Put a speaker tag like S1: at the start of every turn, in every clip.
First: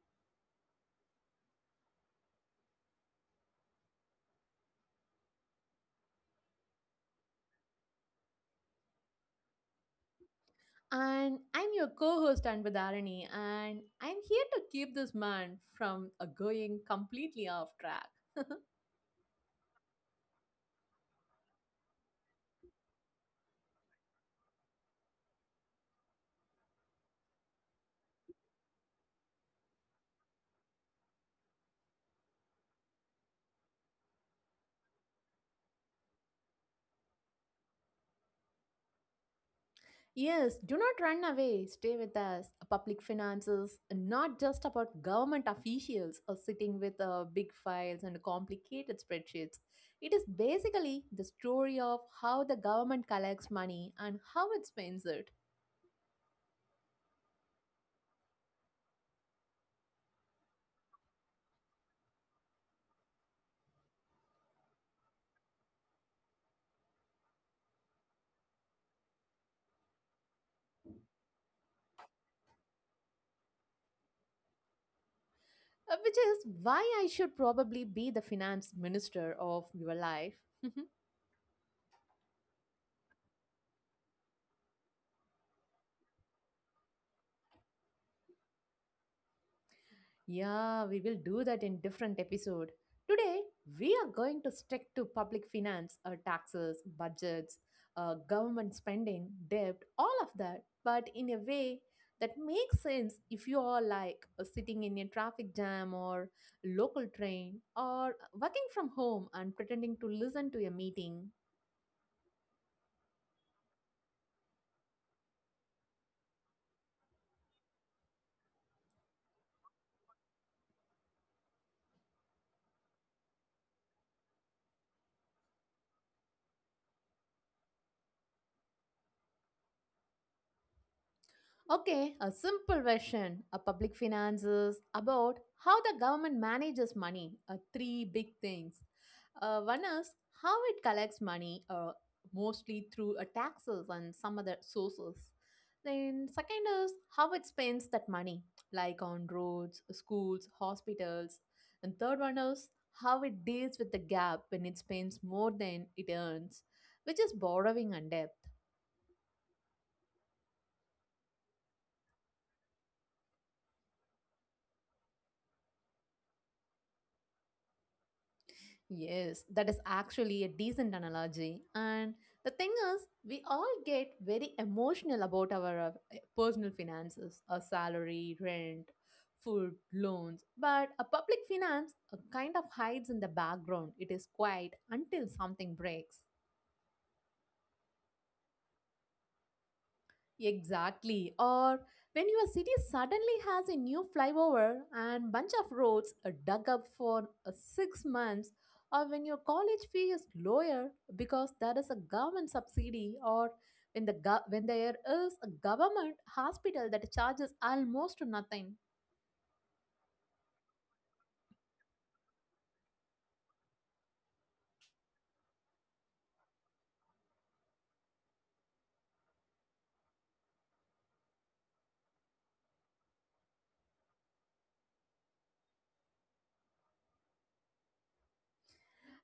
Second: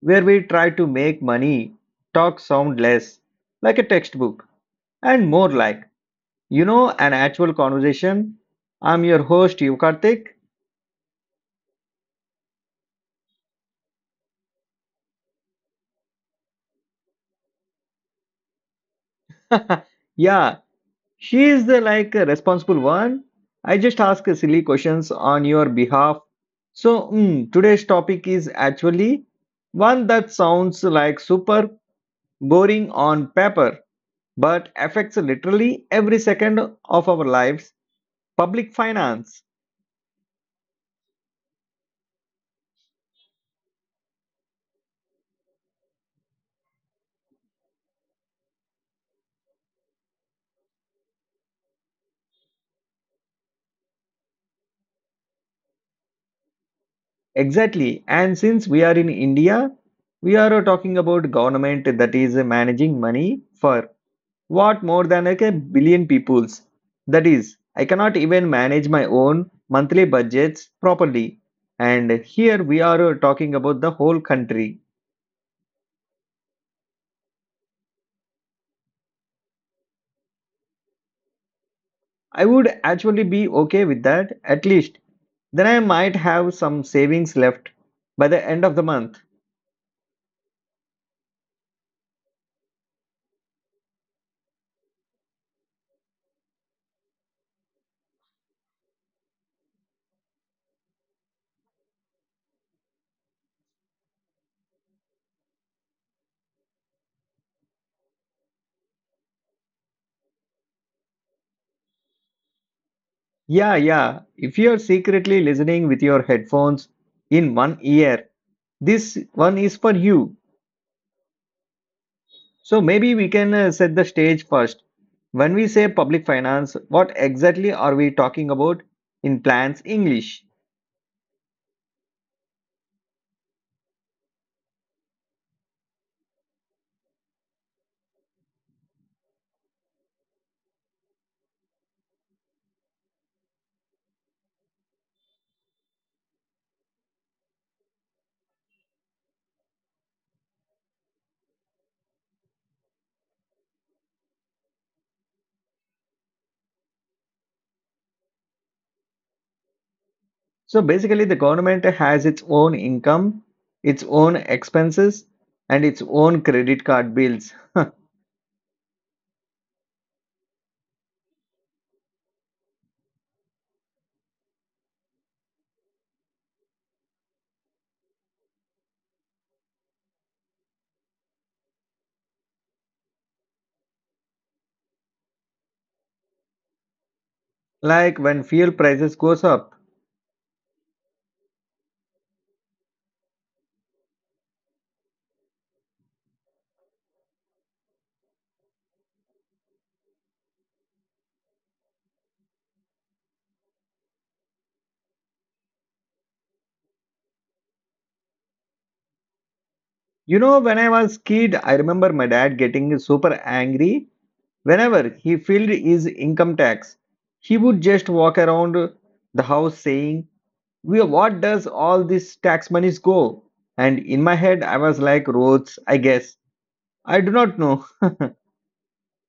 S1: where we try to make money talk sound less like a textbook and more like, an actual conversation. I'm your host, Yukartik.
S2: And I'm your co host, Anbadharani, and I'm here to keep this man from going completely off track.
S1: Yeah, she is the like responsible one. I just ask silly questions on your behalf. So, today's topic is actually one that sounds like super boring on paper but affects literally every second of our lives public finance
S2: Yes, do not run away. Stay with us. Public finances, not just about government officials or sitting with big files and complicated spreadsheets. It is basically the story of how the government collects money and how it spends it.
S1: exactly and since we are in india we are talking about government that is managing money for what more than like a billion peoples that is I cannot even manage my own monthly budgets properly and here we are talking about the whole country
S2: Which is why I should probably be the finance minister of your life.
S1: I would actually be okay with that at least then I might have some savings left by the end of the month.
S2: Yeah, we will do that in different episode. Today, we are going to stick to public finance, taxes, budgets, government spending, debt, all of that, but in a way that makes sense if you are like sitting in a traffic jam or local train or working from home and pretending to listen to a meeting.
S1: Yeah, yeah. If you're secretly listening with your headphones in one ear, this one is for you. So maybe we can set the stage first. When we say public finance, what exactly are we talking about in plans English?
S2: Okay, a simple version of public finances about how the government manages money. Three big things. One is how it collects money, mostly through taxes and some other sources. Then, second is how it spends that money, like on roads, schools, hospitals. And third one is how it deals with the gap when it spends more than it earns, which is borrowing and debt.
S1: So basically, the government has its own income, its own expenses, and its own credit card bills.
S2: Yes, that is actually a decent analogy. And the thing is, we all get very emotional about our personal finances, our salary, rent, food, loans. But a public finance kind of hides in the background. It is quiet until something breaks.
S1: Like when fuel prices goes up.
S2: Exactly. Or when your city suddenly has a new flyover and bunch of roads dug up for 6 months, or when your college fee is lower because there is a government subsidy, or when the gov when there is a government hospital that charges almost nothing.
S1: You know, when I was kid, I remember my dad getting super angry. Whenever he filled his income tax, he would just walk around the house saying, "Where what does all this tax monies go? And in my head, I was like, Roads, I guess. I do not know."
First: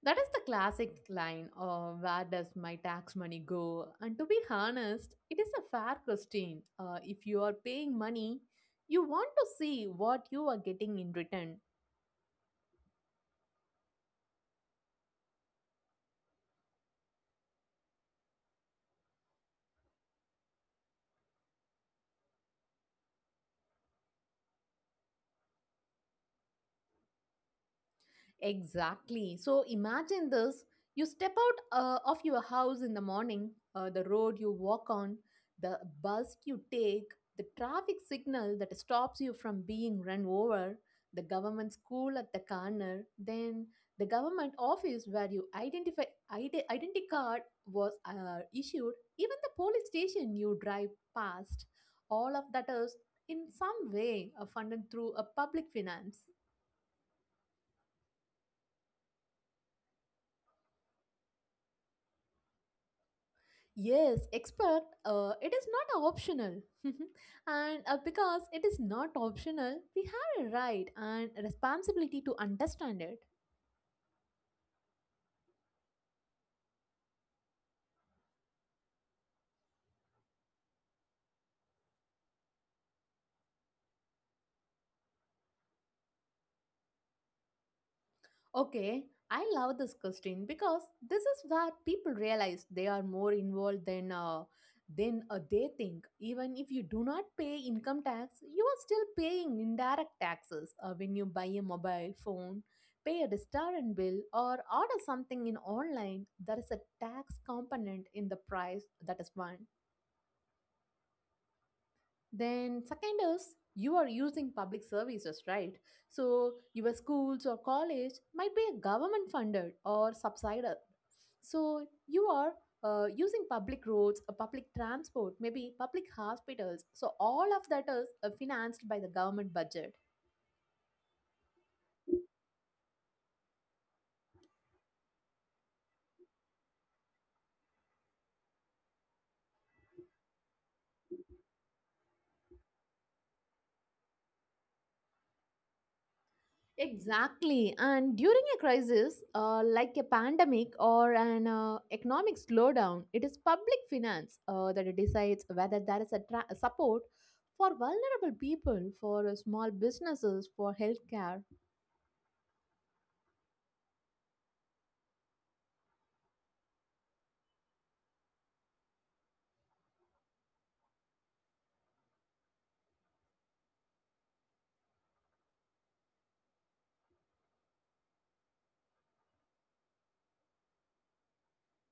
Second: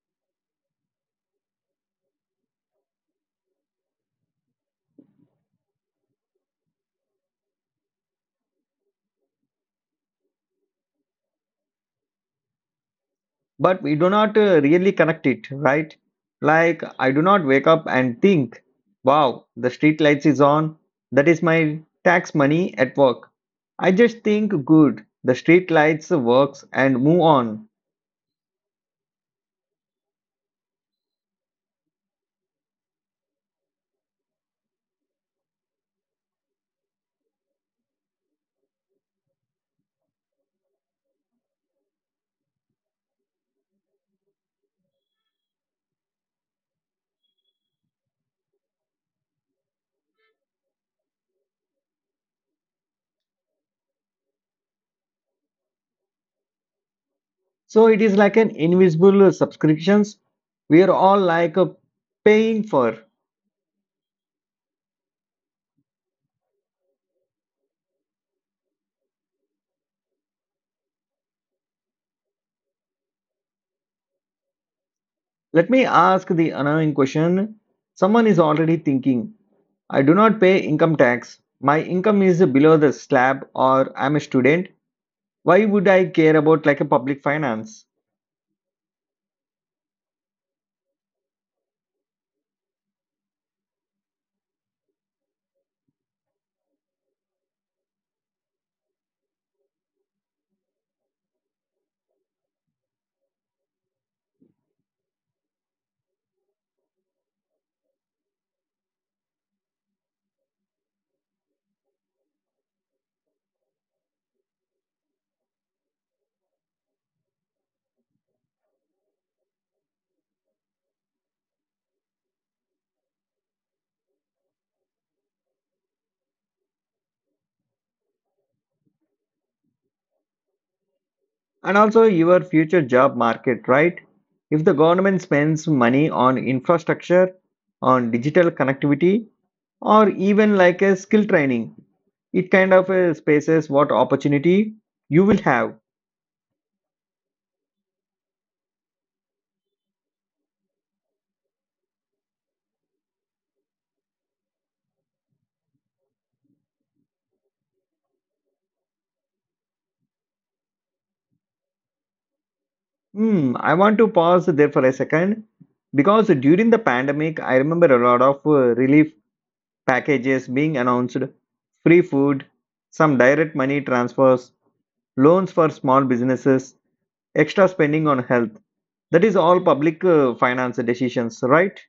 S2: That is the classic line of where does my tax money go? And to be honest, it is a fair question. If you are paying money, you want to see what you are getting in return.
S1: But we do not really connect it, right? Like, I do not wake up and think, Wow, the street lights is on. That is my tax money at work. I just think, Good, the street lights works and move on.
S2: Exactly. So imagine this, you step out of your house in the morning, the road you walk on, the bus you take, the traffic signal that stops you from being run over, the government school at the corner, then the government office where your identify ID, identity card was issued, even the police station you drive past. All of that is in some way funded through a public finance.
S1: So it is like an invisible subscriptions we are all like paying for.
S2: Yes, expert, it is not optional. And because it is not optional, we have a right and a responsibility to understand it.
S1: Let me ask the annoying question. Someone is already thinking, I do not pay income tax. My income is below the slab or I'm a student. Why would I care about like a public finance?
S2: Okay, I love this question because this is where people realize they are more involved than they think. Even if you do not pay income tax, you are still paying indirect taxes when you buy a mobile phone, pay a restaurant bill, or order something in online. There is a tax component in the price, that is one. Then, second is you are using public services, right? So, your schools or college might be government funded or subsidized. So, you are using public roads, public transport, maybe public hospitals. So, all of that is financed by the government budget.
S1: And also your future job market, right? If the government spends money on infrastructure, on digital connectivity, or even like a skill training. It kind of spaces what opportunity you will have.
S2: Exactly. And during a crisis, like a pandemic or an economic slowdown, it is public finance that decides whether there is a support for vulnerable people, for small businesses, for healthcare.
S1: Hmm, I want to pause there for a second because during the pandemic, I remember a lot of relief packages being announced free food, some direct money transfers, loans for small businesses, extra spending on health. That is all public finance decisions, right?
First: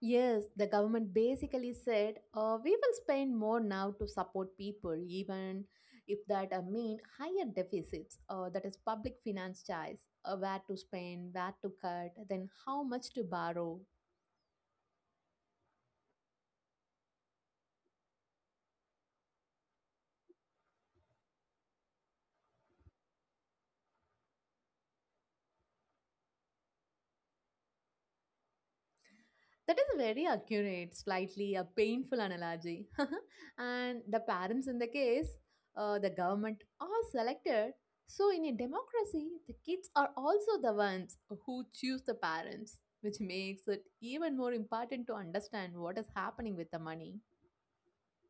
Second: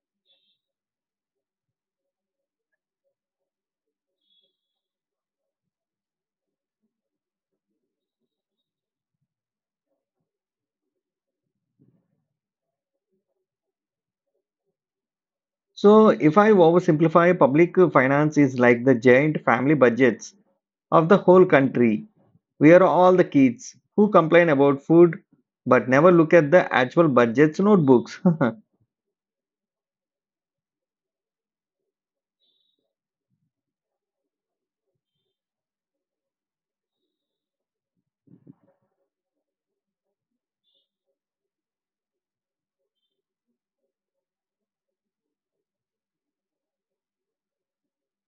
S2: Yes, the government basically said, we will spend more now to support people, even if that mean higher deficits. That is public finance choice, where to spend, where to cut, then how much to borrow.
S1: So, if I oversimplify, public finance is like the giant family budgets of the whole country. We are all the kids who complain about food but never look at the actual budgets notebooks.
S2: That is a very accurate, slightly a painful analogy. And the parents in the case, the government, are selected. So in a democracy, the kids are also the ones who choose the parents, which makes it even more important to understand what is happening with the money.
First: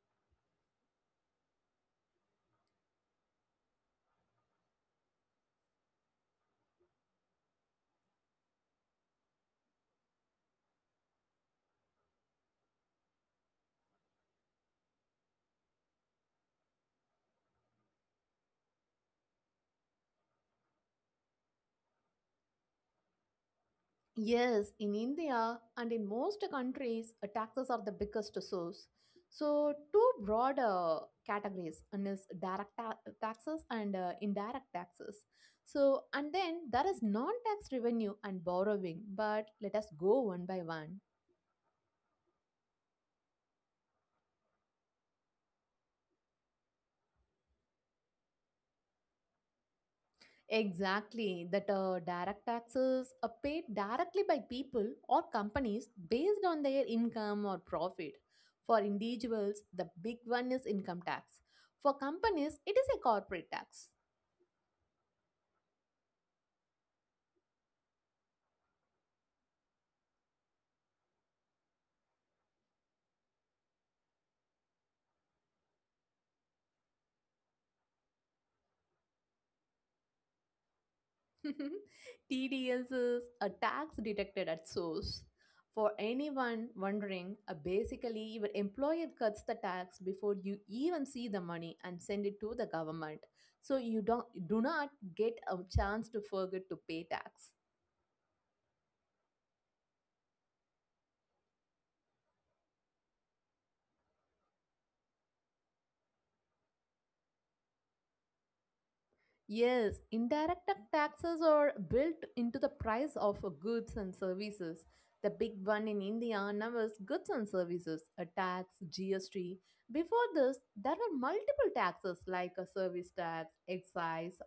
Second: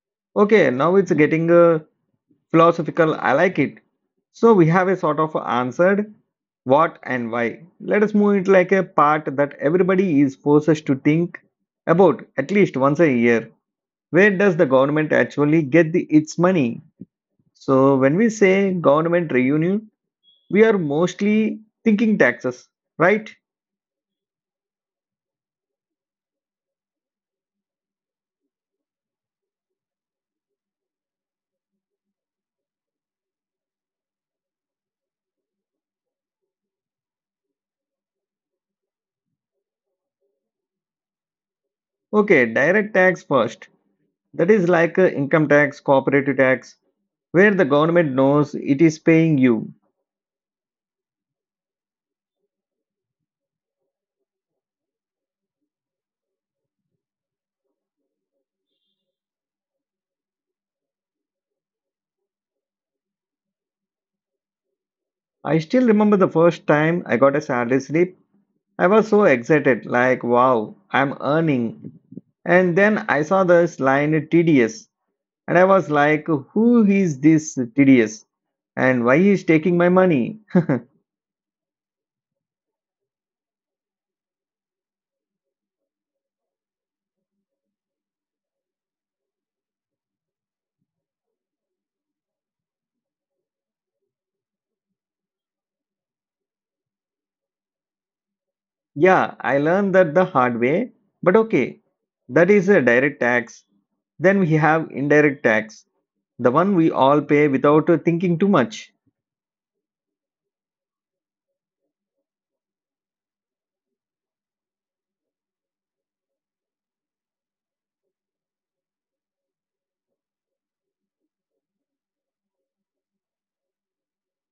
S1: Okay, now it's getting philosophical. I like it. So we have a sort of answered what and why. Let us move it like a part that everybody is forced to think about at least once a year. Where does the government actually get its money? So when we say government revenue, we are mostly thinking taxes, right?
S2: Yes, in India and in most countries, taxes are the biggest source. So, two broad categories, one is direct taxes and indirect taxes. So, and then there is non-tax revenue and borrowing. But let us go one by one.
S1: Okay, direct tax first. That is like income tax, corporate tax, where the government knows it is paying you.
S2: Exactly, that direct taxes are paid directly by people or companies based on their income or profit. For individuals, the big one is income tax. For companies, it is a corporate tax.
S1: I still remember the first time I got a salary slip. I was so excited, like, wow, I'm earning. And then I saw this line TDS, and I was like, who is this TDS? And why is taking my money?
S2: TDS is a tax detected at source. For anyone wondering, basically your employer cuts the tax before you even see the money and send it to the government. So you don't do not get a chance to forget to pay tax.
S1: Yeah, I learned that the hard way, but okay, that is a direct tax. Then we have indirect tax, the one we all pay without thinking too much.
S2: Yes, indirect taxes are built into the price of goods and services. The big one in India now is goods and services, a tax, GST. Before this, there were multiple taxes like a service tax, excise,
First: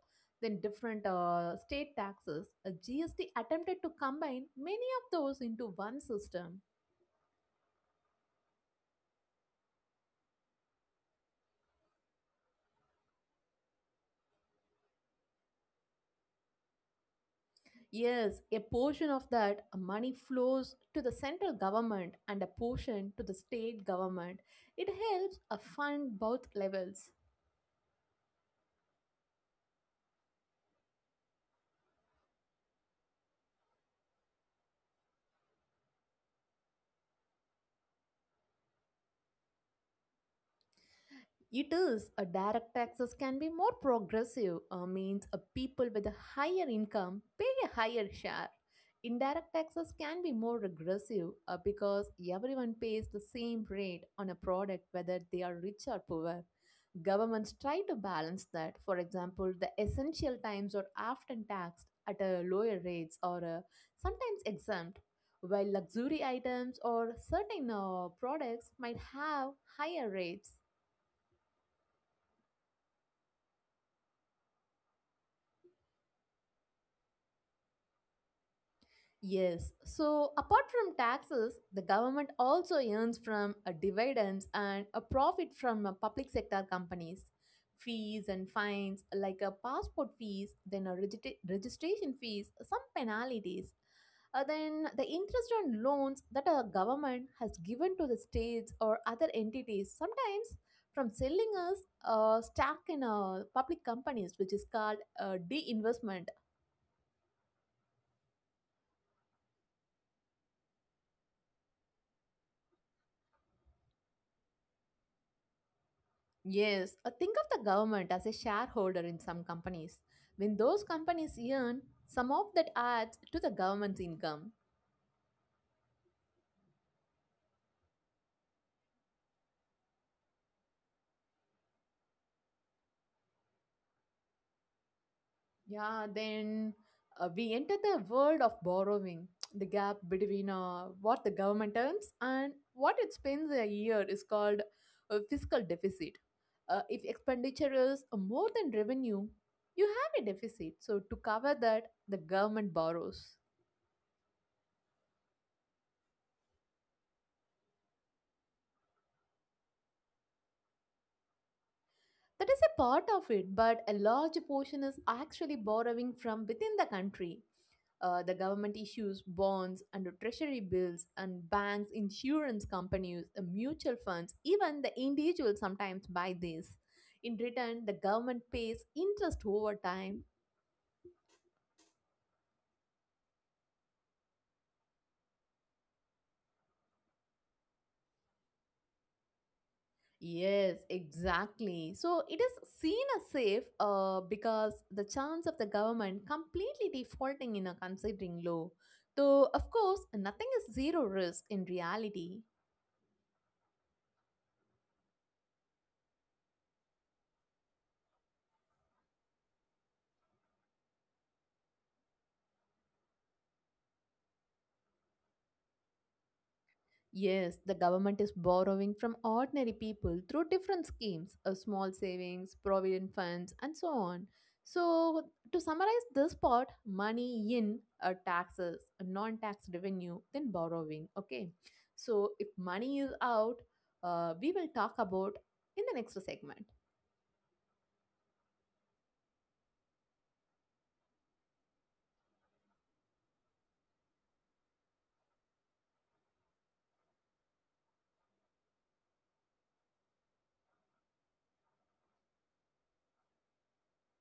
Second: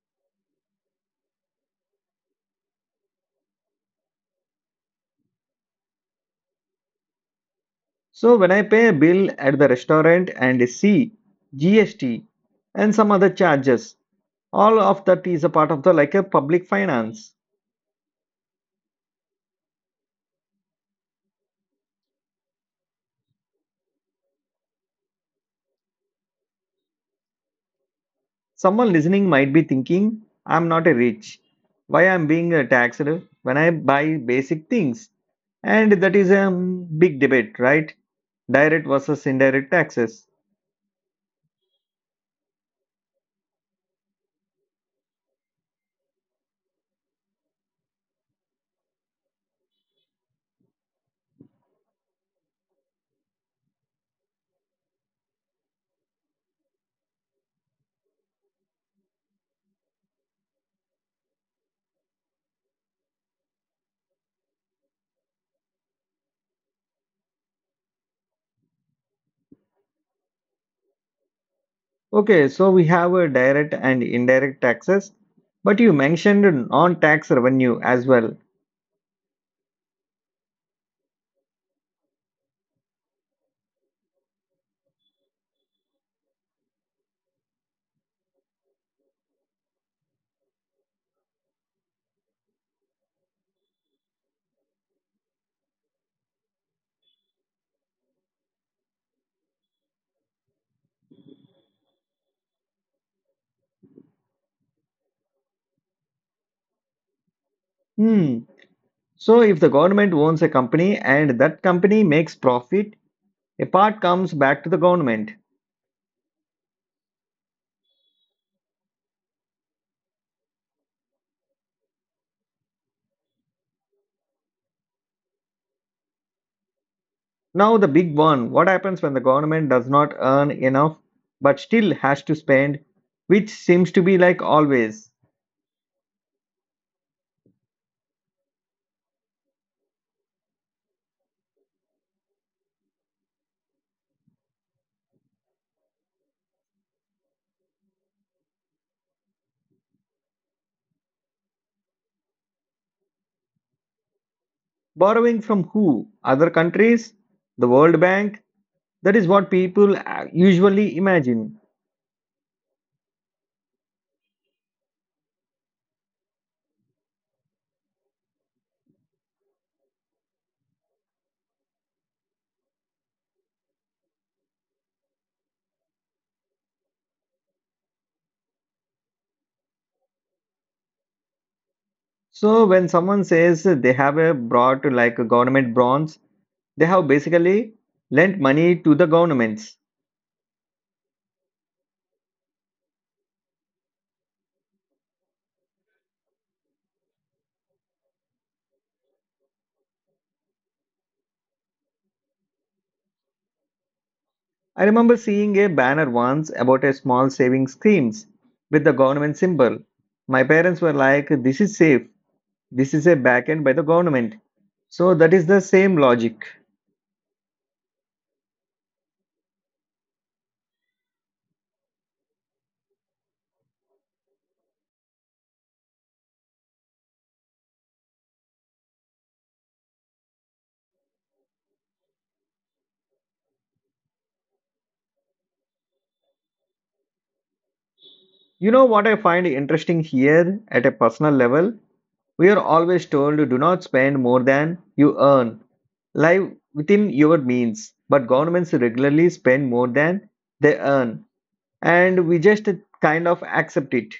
S2: then different state taxes. A GST attempted to combine many of those into one system.
S1: So when I pay a bill at the restaurant and see GST and some other charges, all of that is a part of the like a public finance.
S2: Yes, a portion of that money flows to the central government and a portion to the state government. It helps fund both levels.
S1: Someone listening might be thinking, I'm not a rich. Why I'm being taxed when I buy basic things? And that is a big debate, right? Direct versus indirect taxes.
S2: It is a direct taxes can be more progressive, means people with a higher income pay a higher share. Indirect taxes can be more regressive because everyone pays the same rate on a product whether they are rich or poor. Governments try to balance that. For example, the essential times are often taxed at a lower rates or sometimes exempt, while luxury items or certain products might have higher rates.
S1: Okay, so we have direct and indirect taxes, but you mentioned non-tax revenue as well.
S2: Yes. So, apart from taxes, the government also earns from a dividends and a profit from public sector companies. Fees and fines, like a passport fees, then a registration fees, some penalties. Then the interest on loans that a government has given to the states or other entities, sometimes from selling us stock in public companies, which is called de.
S1: Hmm. So if the government owns a company and that company makes profit, a part comes back to the government.
S2: Yes, think of the government as a shareholder in some companies. When those companies earn, some of that adds to the government's income.
S1: Now, the big one what happens when the government does not earn enough but still has to spend, which seems to be like always?
S2: Yeah, then we enter the world of borrowing. The gap between what the government earns and what it spends a year is called a fiscal deficit. If expenditure is more than revenue, you have a deficit. So, to cover that, the government borrows.
S1: Borrowing from who? Other countries? The World Bank? That is what people usually imagine.
S2: That is a part of it, but a large portion is actually borrowing from within the country. The government issues bonds and treasury bills, and banks, insurance companies, mutual funds, even the individual sometimes buy these. In return, the government pays interest over time.
S1: So, when someone says they have a brought like a government bonds, they have basically lent money to the governments.
S2: Yes, exactly. So it is seen as safe because the chance of the government completely defaulting in a considering low. Though, of course, nothing is zero risk in reality.
S1: I remember seeing a banner once about a small savings schemes with the government symbol. My parents were like, This is safe. This is a backend by the government. So that is the same logic.
S2: Yes, the government is borrowing from ordinary people through different schemes, small savings, provident funds, and so on. So, to summarize this part, money in taxes, non tax revenue, then borrowing. Okay, so if money is out, we will talk about in the next segment.
S1: You know what I find interesting here at a personal level? We are always told do not spend more than you earn. Live within your means. But governments regularly spend more than they earn. And we just kind of accept it.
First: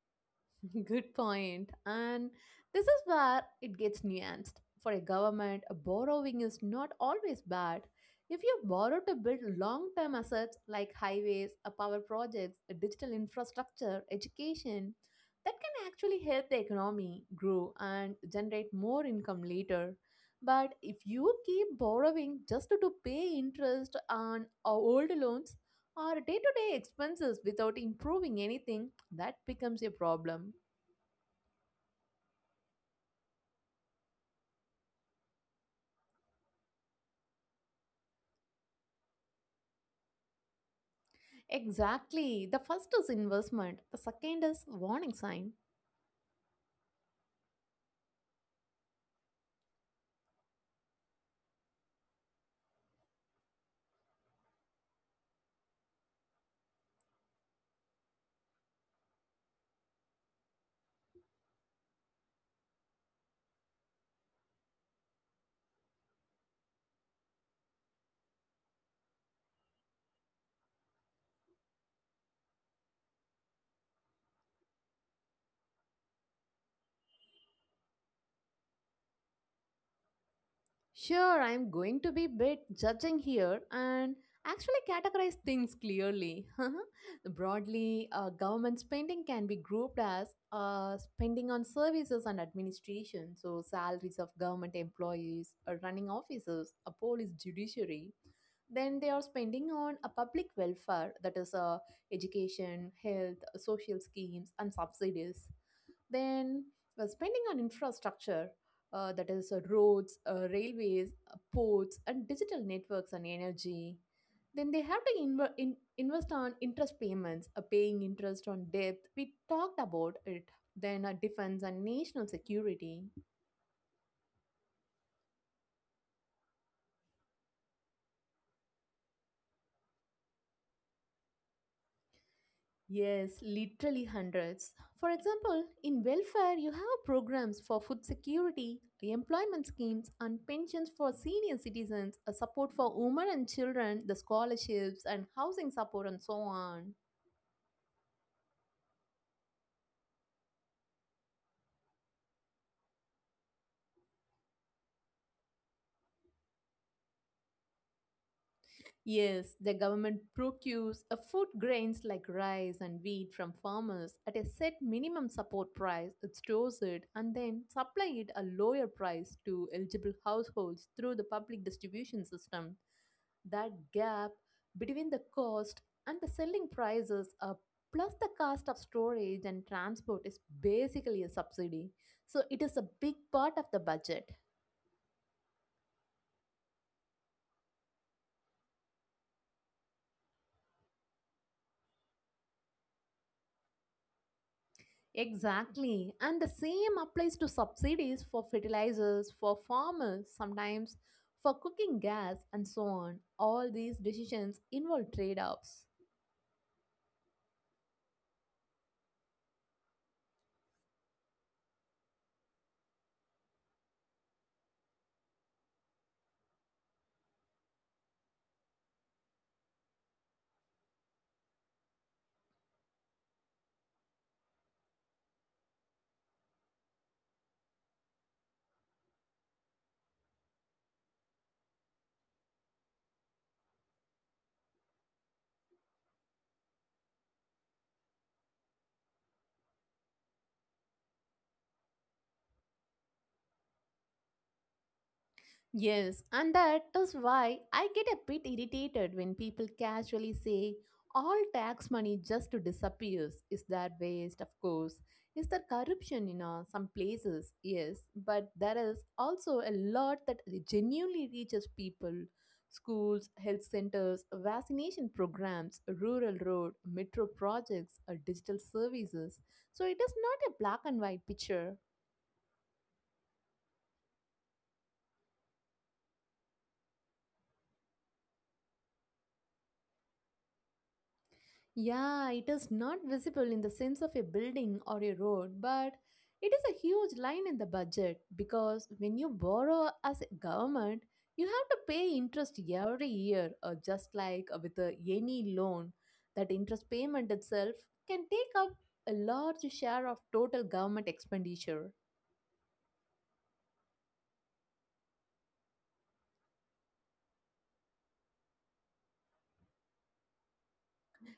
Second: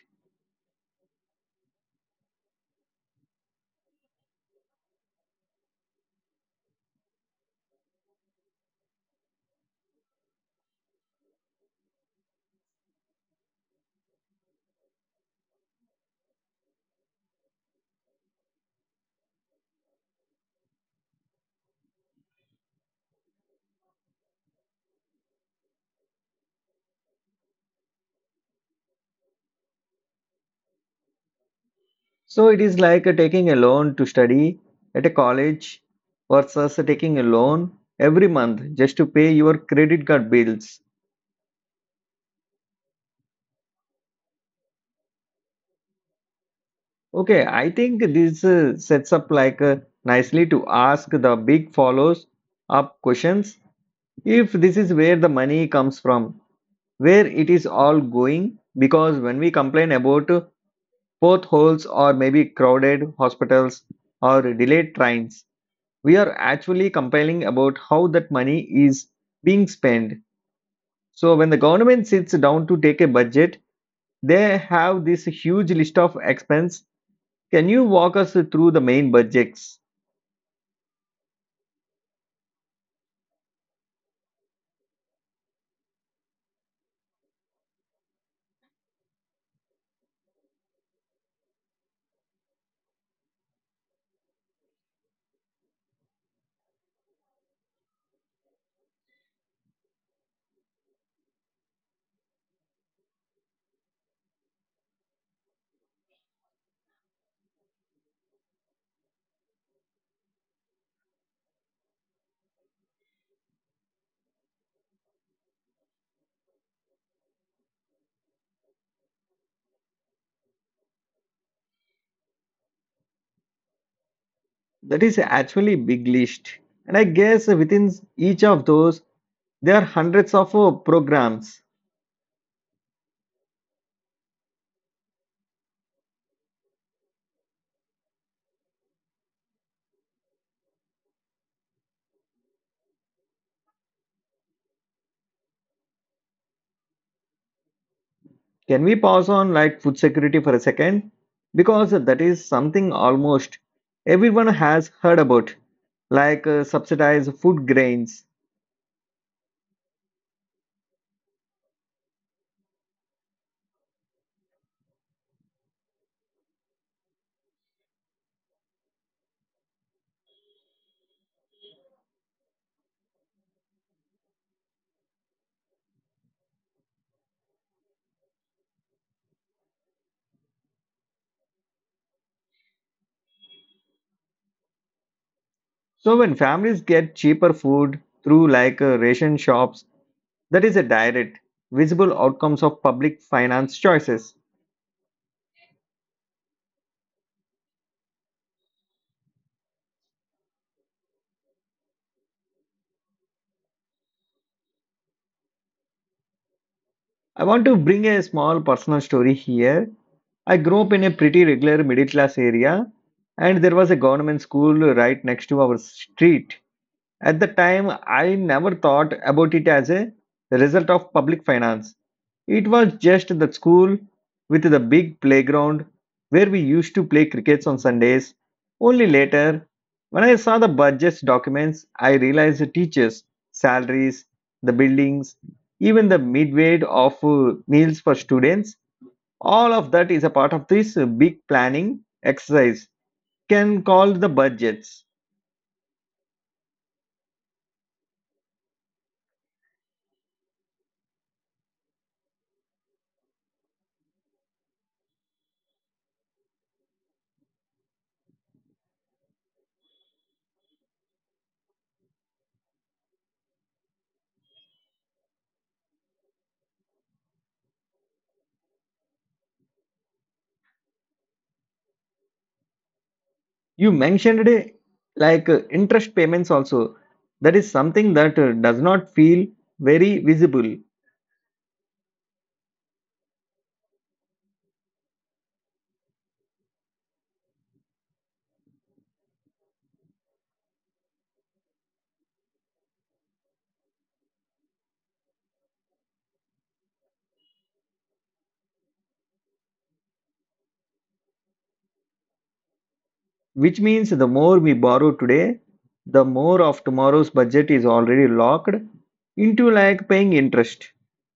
S2: Good point. And this is where it gets nuanced. For a government, a borrowing is not always bad. If you borrow to build long term assets like highways, power projects, digital infrastructure, education, that can actually help the economy grow and generate more income later. But if you keep borrowing just to pay interest on old loans or day to day expenses without improving anything, that becomes a problem.
S1: So it is like taking a loan to study at a college versus taking a loan every month just to pay your credit card bills.
S2: Exactly. The first is investment, the second is warning sign.
S1: Okay, I think this sets up like nicely to ask the big follows up questions. If this is where the money comes from, where it is all going, because when we complain about potholes or maybe crowded hospitals or delayed trains, we are actually complaining about how that money is being spent. So when the government sits down to take a budget, they have this huge list of expense. Can you walk us through the main budgets?
S2: Sure, I'm going to be bit judging here and actually categorize things clearly. Broadly, government spending can be grouped as spending on services and administration, so salaries of government employees, running offices, a police judiciary. Then they are spending on a public welfare, that is education, health, social schemes, and subsidies. Then spending on infrastructure, that is roads, railways, ports, and digital networks and energy. Then they have to invest on interest payments, paying interest on debt. We talked about it. Then defense and national security.
S1: That is actually a big list. And I guess within each of those, there are hundreds of programs.
S2: Yes, literally hundreds. For example, in welfare, you have programs for food security, employment schemes, and pensions for senior citizens, a support for women and children, the scholarships, and housing support, and so on.
S1: Can we pause on like food security for a second? Because that is something almost everyone has heard about, like subsidized food grains.
S2: Yes, the government procures a food grains like rice and wheat from farmers at a set minimum support price. It stores it and then supply it a lower price to eligible households through the public distribution system. That gap between the cost and the selling prices plus the cost of storage and transport is basically a subsidy. So it is a big part of the budget.
S1: So when families get cheaper food through like ration shops, that is a direct, visible outcomes of public finance choices.
S2: Exactly. And the same applies to subsidies for fertilizers, for farmers, sometimes for cooking gas, and so on. All these decisions involve trade offs.
S1: I want to bring a small personal story here. I grew up in a pretty regular middle class area, and there was a government school right next to our street. At the time, I never thought about it as a result of public finance. It was just the school with the big playground where we used to play crickets on Sundays. Only later, when I saw the budget documents, I realized the teachers' salaries, the buildings, even the midway of meals for students all of that is a part of this big planning exercise, can call the budgets.
S2: Yes, and that is why I get a bit irritated when people casually say all tax money just disappears. Is there waste? Of course. Is there corruption in some places? Yes, but there is also a lot that genuinely reaches people. Schools, health centers, vaccination programs, rural road, metro projects, or digital services. So it is not a black and white picture.
S1: You mentioned like interest payments also. That is something that does not feel very visible,
S2: Yeah, it is not visible in the sense of a building or a road, but it is a huge line in the budget because when you borrow as a government, you have to pay interest every year, or just like with a, any loan. That interest payment itself can take up a large share of total government expenditure.
S1: which means the more we borrow today, the more of tomorrow's budget is already locked into like paying interest.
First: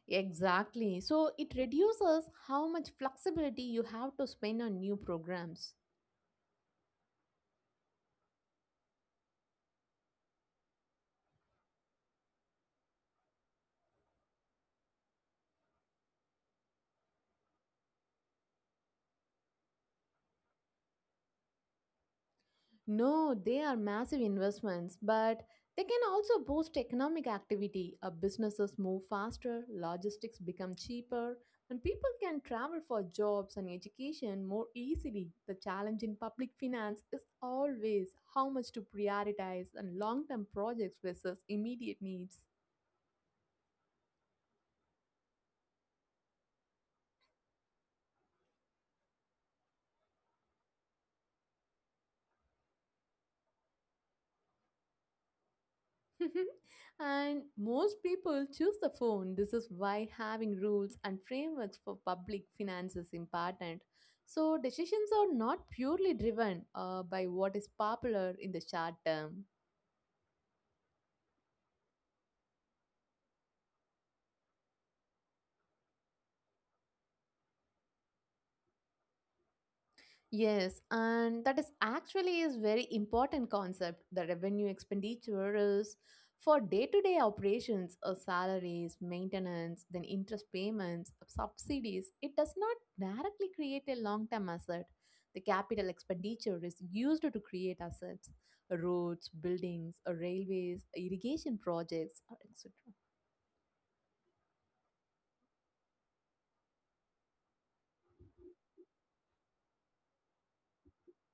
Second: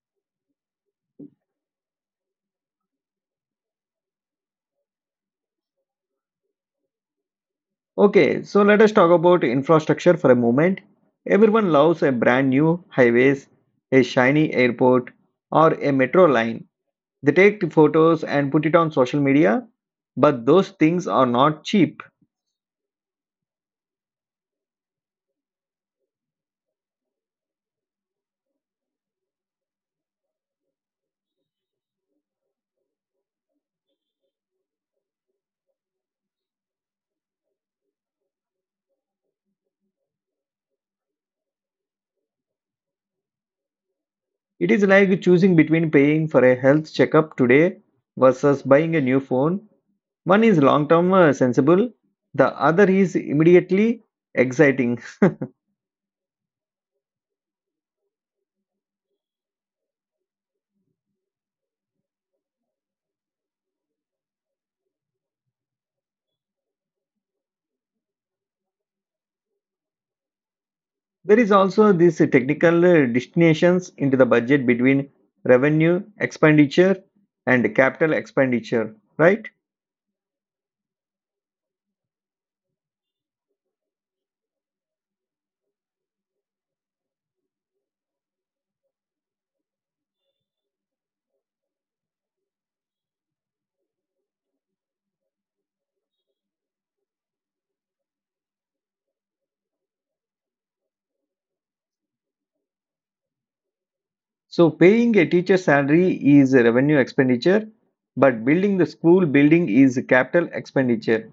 S2: Exactly. So it reduces how much flexibility you have to spend on new programs.
S1: Okay, so let us talk about infrastructure for a moment. Everyone loves a brand new highways, a shiny airport, or a metro line. They take the photos and put it on social media, but those things are not cheap.
S2: No, they are massive investments, but they can also boost economic activity. Businesses move faster, logistics become cheaper, and people can travel for jobs and education more easily. The challenge in public finance is always how much to prioritize and long term projects versus immediate needs.
S1: It is like choosing between paying for a health checkup today versus buying a new phone. One is long term sensible, the other is immediately exciting.
S2: and most people choose the phone. This is why having rules and frameworks for public finance is important. So, decisions are not purely driven by what is popular in the short term.
S1: There is also this technical destinations into the budget between revenue expenditure and capital expenditure, right?
S2: Yes, and that is actually is very important concept. The revenue expenditure is for day-to-day operations, salaries, maintenance, then interest payments, subsidies. It does not directly create a long-term asset. The capital expenditure is used to create assets, roads, buildings, railways, irrigation projects, etc.
S1: So paying a teacher salary is a revenue expenditure, but building the school building is a capital expenditure.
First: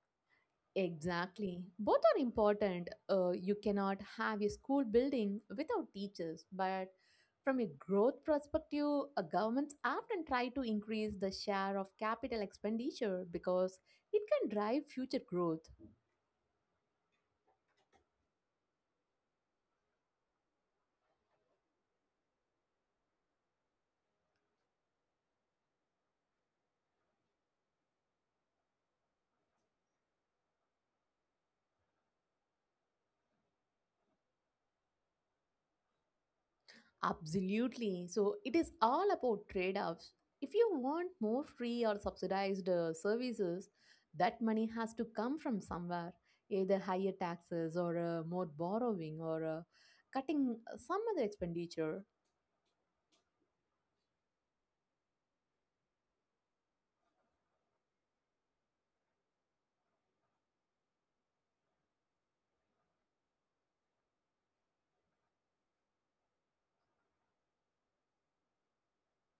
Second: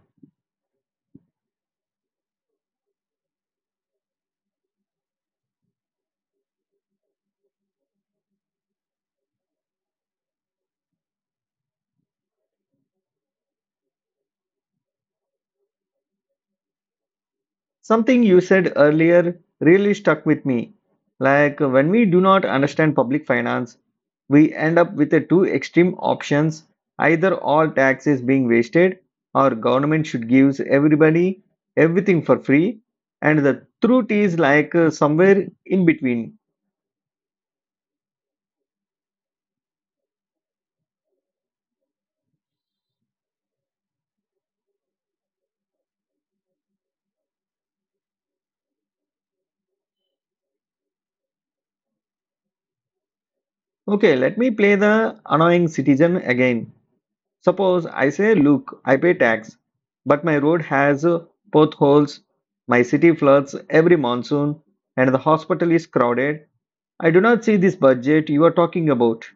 S2: Exactly. Both are important. You cannot have a school building without teachers, but from a growth perspective, governments often try to increase the share of capital expenditure because it can drive future growth.
S1: Something you said earlier really stuck with me. Like when we do not understand public finance, we end up with the two extreme options, either all tax is being wasted or government should give everybody everything for free and the truth is like somewhere in between.
S2: Absolutely. So it is all about trade offs. If you want more free or subsidized services, that money has to come from somewhere, either higher taxes or more borrowing or cutting some other expenditure.
S1: Okay, let me play the annoying citizen again. Suppose I say, look, I pay tax, but my road has potholes, my city floods every monsoon, and the hospital is crowded. I do not see this budget you are talking about.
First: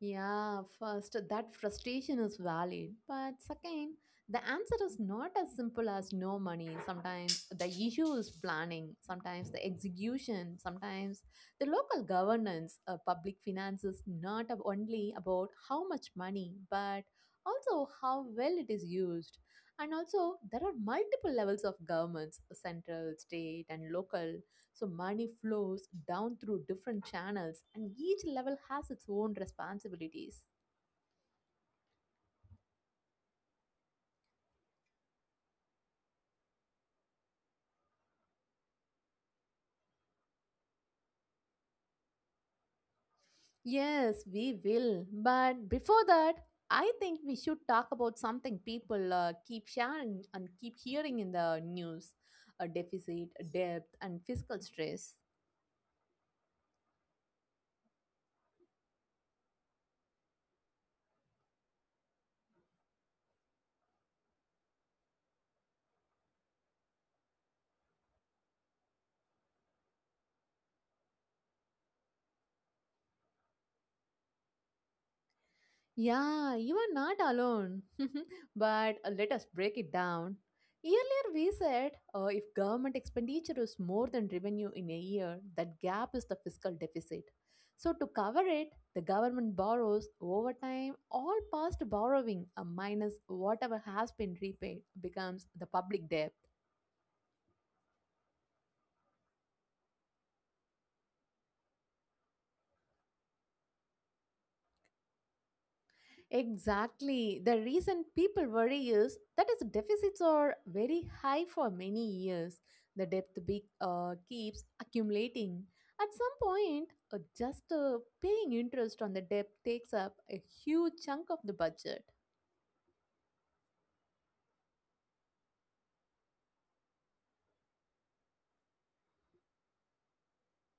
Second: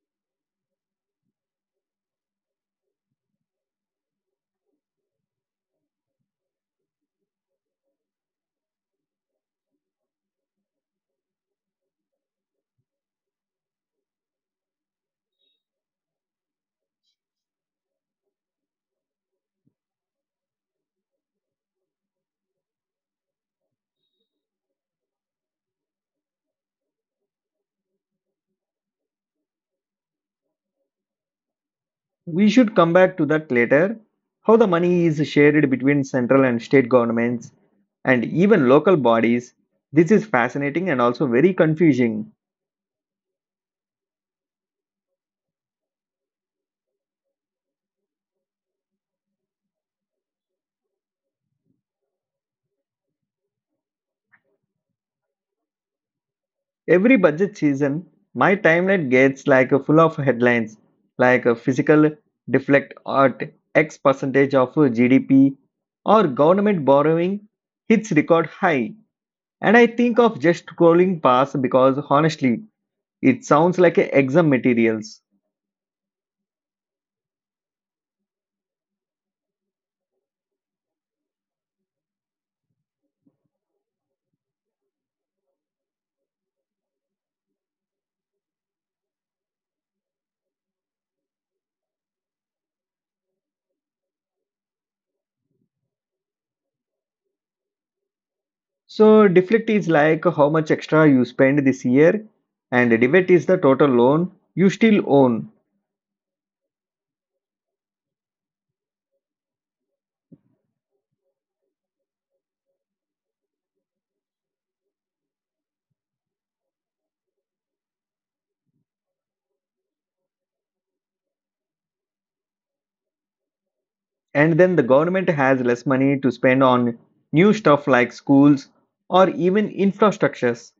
S2: Yeah, first, that frustration is valid. But second, the answer is not as simple as no money. Sometimes the issue is planning, sometimes the execution, sometimes the local governance. Public finance is not only about how much money, but also how well it is used. And also, there are multiple levels of governments central, state, and local. So money flows down through different channels, and each level has its own responsibilities.
S1: We should come back to that later. How the money is shared between central and state governments and even local bodies. This is fascinating and also very confusing.
S2: Yes, we will. But before that, I think we should talk about something people keep sharing and keep hearing in the news a deficit, debt, and fiscal stress.
S1: Every budget season, my timeline gets like a full of headlines like a physical deflect at X percentage of GDP or government borrowing hits record high. And I think of just scrolling past because honestly, it sounds like a exam materials.
S2: Yeah, you are not alone. but let us break it down. Earlier, we said if government expenditure is more than revenue in a year, that gap is the fiscal deficit. So, to cover it, the government borrows over time, all past borrowing minus whatever has been repaid becomes the public debt.
S1: So deflect is like how much extra you spend this year and debit is the total loan you still own.
S2: Exactly. The reason people worry is that its deficits are very high for many years. The debt keeps accumulating. At some point, just paying interest on the debt takes up a huge chunk of the budget.
S1: And then the government has less money to spend on new stuff like schools or even infrastructures.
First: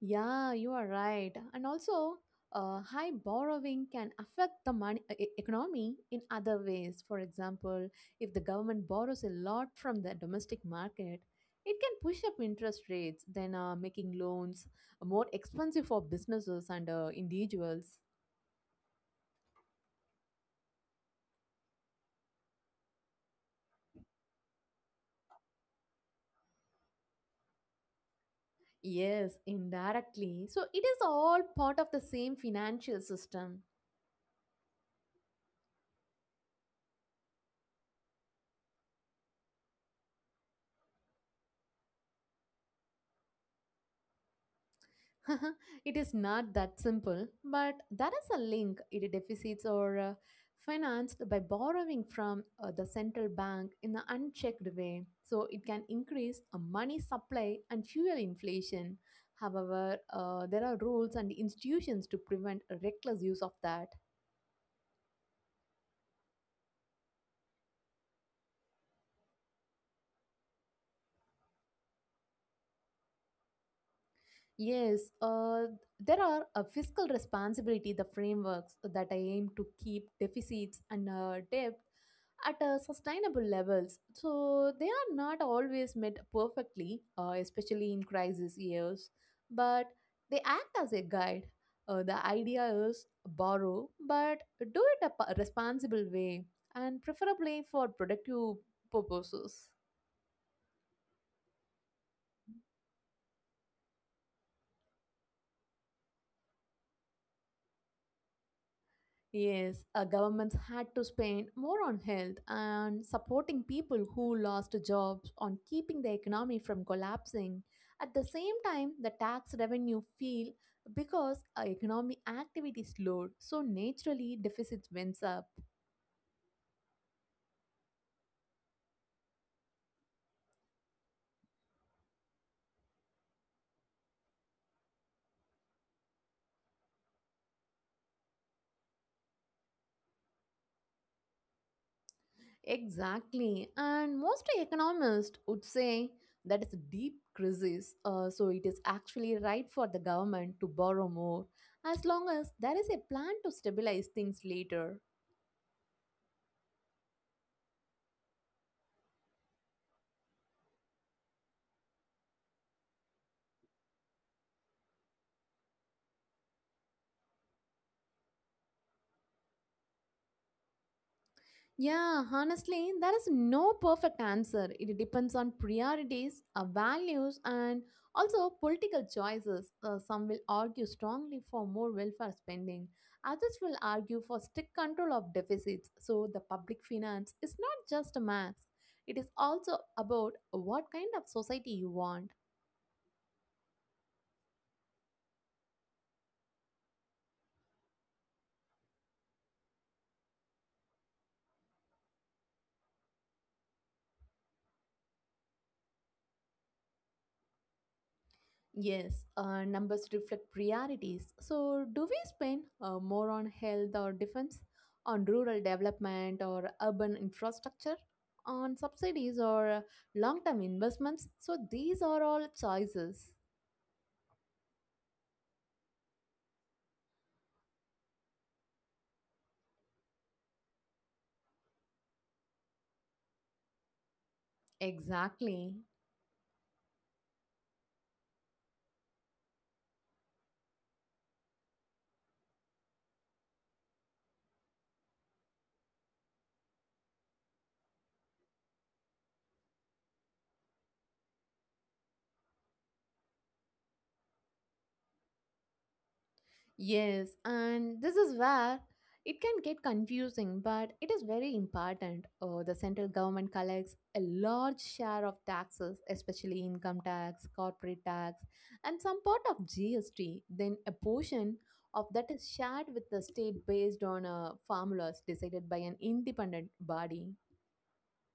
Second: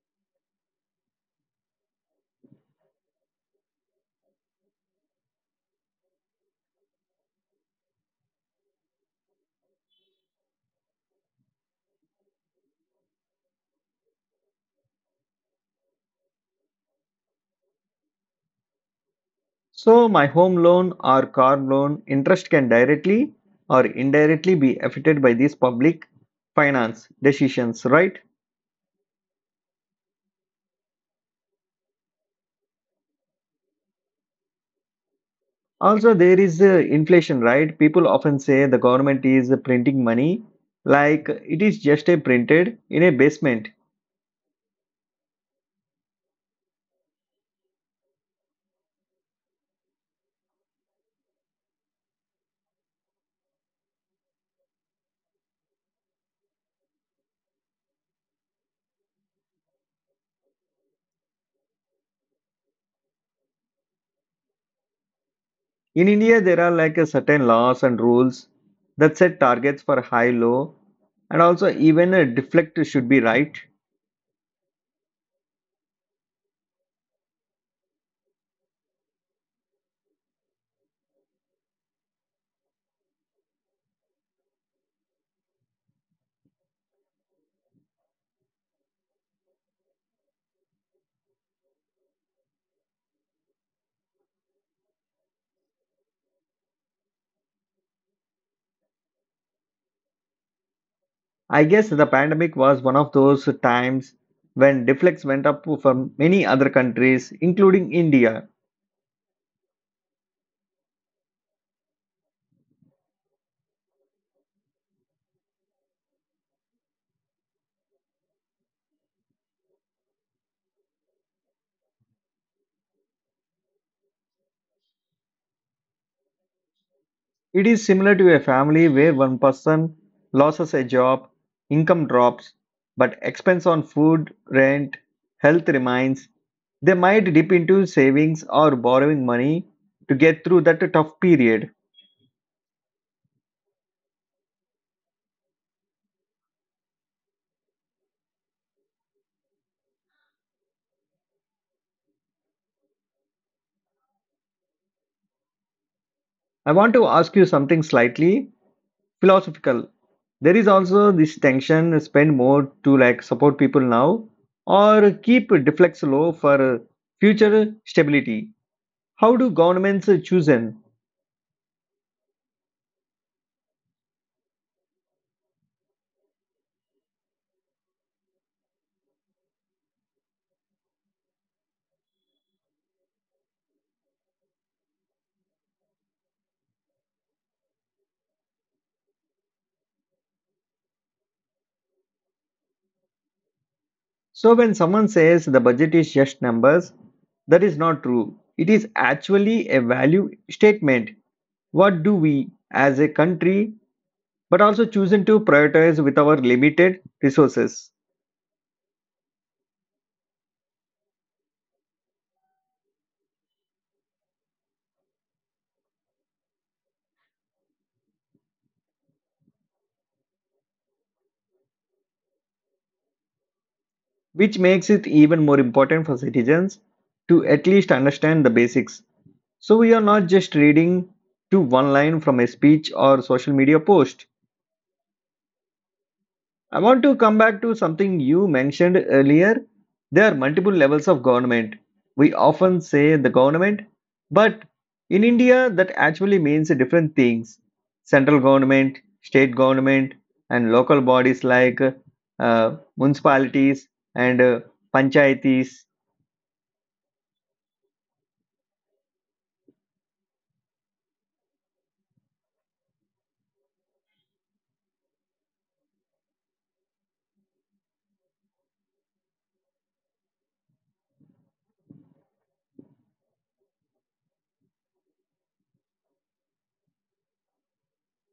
S2: Yeah, you are right. And also, high borrowing can affect the economy in other ways. For example, if the government borrows a lot from the domestic market, it can push up interest rates, then making loans more expensive for businesses and individuals.
S1: So, my home loan or car loan interest can directly or indirectly be affected by these public finance decisions, right?
S2: Yes, indirectly. So it is all part of the same financial system.
S1: Also, there is inflation, right? People often say.
S2: it is not that simple, but there is a link. It deficits are financed by borrowing from the central bank in an unchecked way, so it can increase a money supply and fuel inflation. However, there are rules and institutions to prevent a reckless use of that.
S1: In India, there are like a certain laws and rules that set targets for high, low, and also even a deflect should be right.
S2: Yes, there are a fiscal responsibility, the frameworks that aim to keep deficits and debt at sustainable levels. So they are not always met perfectly, especially in crisis years, but they act as a guide. The idea is borrow, but do it a responsible way and preferably for productive purposes.
S1: I guess the pandemic was one of those times when deflects went up for many other countries, including India.
S2: Yes, governments had to spend more on health and supporting people who lost jobs on keeping the economy from collapsing. At the same time, the tax revenue fell because economic activity slowed, so naturally deficits went up.
S1: It is similar to a family where one person loses a job, income drops, but expense on food, rent, health remains. They might dip into savings or borrowing money to get through that tough period.
S2: Exactly, and most economists would say that is a deep crisis. So it is actually right for the government to borrow more as long as there is a plan to stabilize things later.
S1: I want to ask you something slightly philosophical. There is also this tension spend more to like support people now or keep deflects low for future stability. How do governments choose in?
S2: Yeah, honestly, there is no perfect answer. It depends on priorities, values, and also political choices. Some will argue strongly for more welfare spending, others will argue for strict control of deficits. So, the public finance is not just a math, it is also about what kind of society you want.
S1: So when someone says the budget is just numbers, that is not true. It is actually a value statement. What do we as a country but also chosen to prioritize with our limited resources?
S2: Yes, numbers reflect priorities. So, do we spend more on health or defense, on rural development or urban infrastructure, on subsidies or long term investments? So, these are all choices.
S1: Which makes it even more important for citizens to at least understand the basics. So we are not just reading to one line from a speech or social media post.
S2: Exactly.
S1: I want to come back to something you mentioned earlier. There are multiple levels of government. We often say the government, but in India, that actually means different things central government, state government, and local bodies like uh, municipalities and panchayatis.
S2: Yes, and this is where it can get confusing, but it is very important. The central government collects a large share of taxes, especially income tax, corporate tax, and some part of GST. Then a portion of that is shared with the state based on formulas decided by an independent body.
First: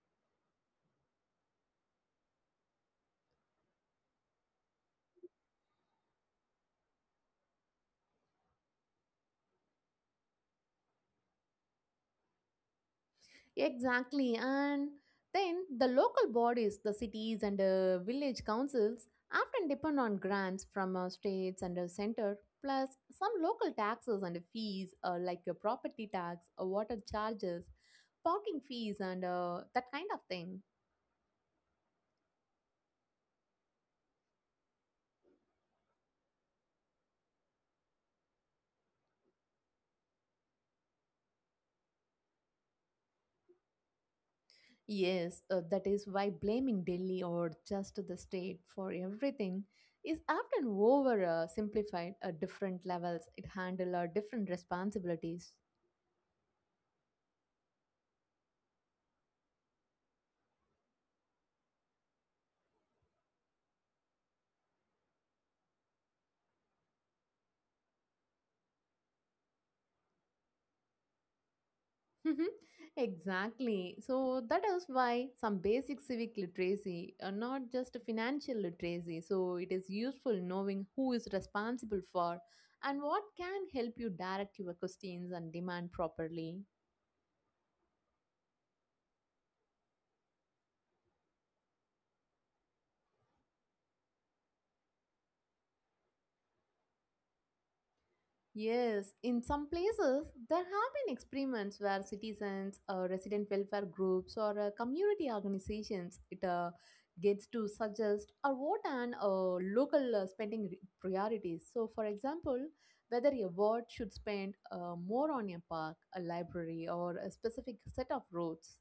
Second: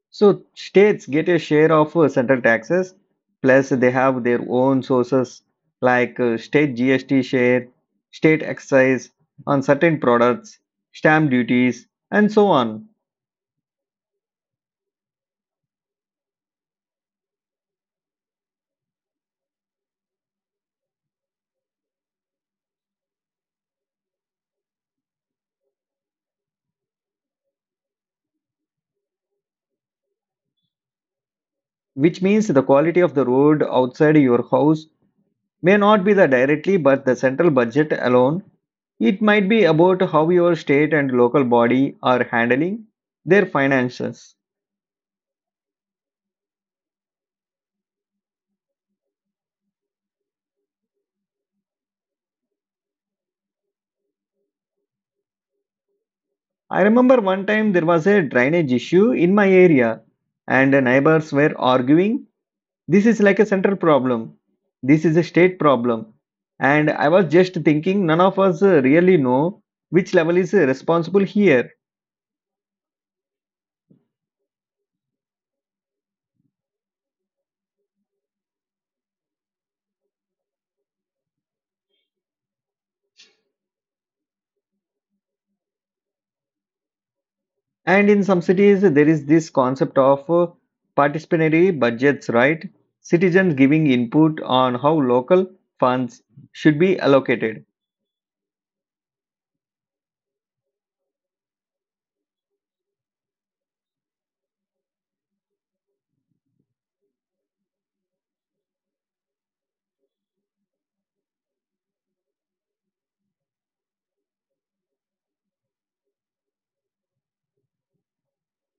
S1: So states get a share of central taxes, plus they have their own sources like state GST share, state excise on certain products, stamp duties, and so on.
S2: Exactly. And then the local bodies, the cities and village councils, often depend on grants from states and center, plus some local taxes and fees like your property tax, water charges, parking fees, and that kind of thing.
S1: Which means the quality of the road outside your house may not be the directly, but the central budget alone. It might be about how your state and local body are handling their finances.
S2: Yes, that is why blaming Delhi or just the state for everything is often over simplified at different levels. It handle different responsibilities.
S1: I remember one time there was a drainage issue in my area, and the neighbors were arguing, This is like a central problem, this is a state problem. And I was just thinking, none of us really know which level is responsible here.
S2: exactly. So that is why some basic civic literacy are not just financial literacy. So it is useful knowing who is responsible for and what can help you direct your questions and demand properly.
S1: And in some cities, there is this concept of participatory budgets, right? Citizens giving input on how local funds should be allocated.
S2: Yes, in some places, there have been experiments where citizens, resident welfare groups, or community organizations it gets to suggest or vote on local spending priorities. So, for example, whether a ward should spend more on a park, a library, or a specific set of roads.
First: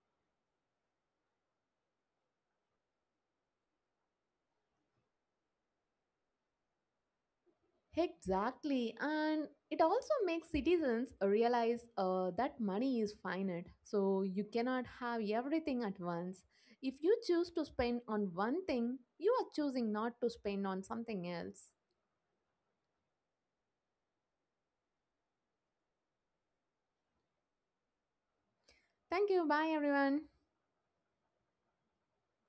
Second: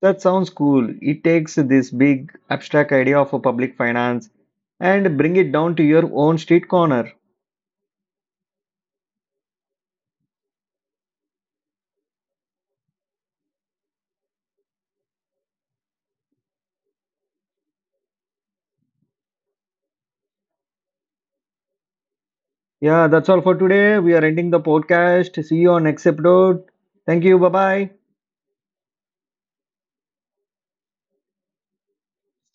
S1: That sounds cool. It takes this big abstract idea of a public finance and bring it down to your own street corner.
S2: Exactly. And it also makes citizens realize that money is finite. So you cannot have everything at once. If you choose to spend on one thing, you are choosing not to spend on something else.
S1: Yeah, that's all for today. We are ending the podcast. See you on next episode. Thank you. Bye bye.
S2: Thank you. Bye, everyone.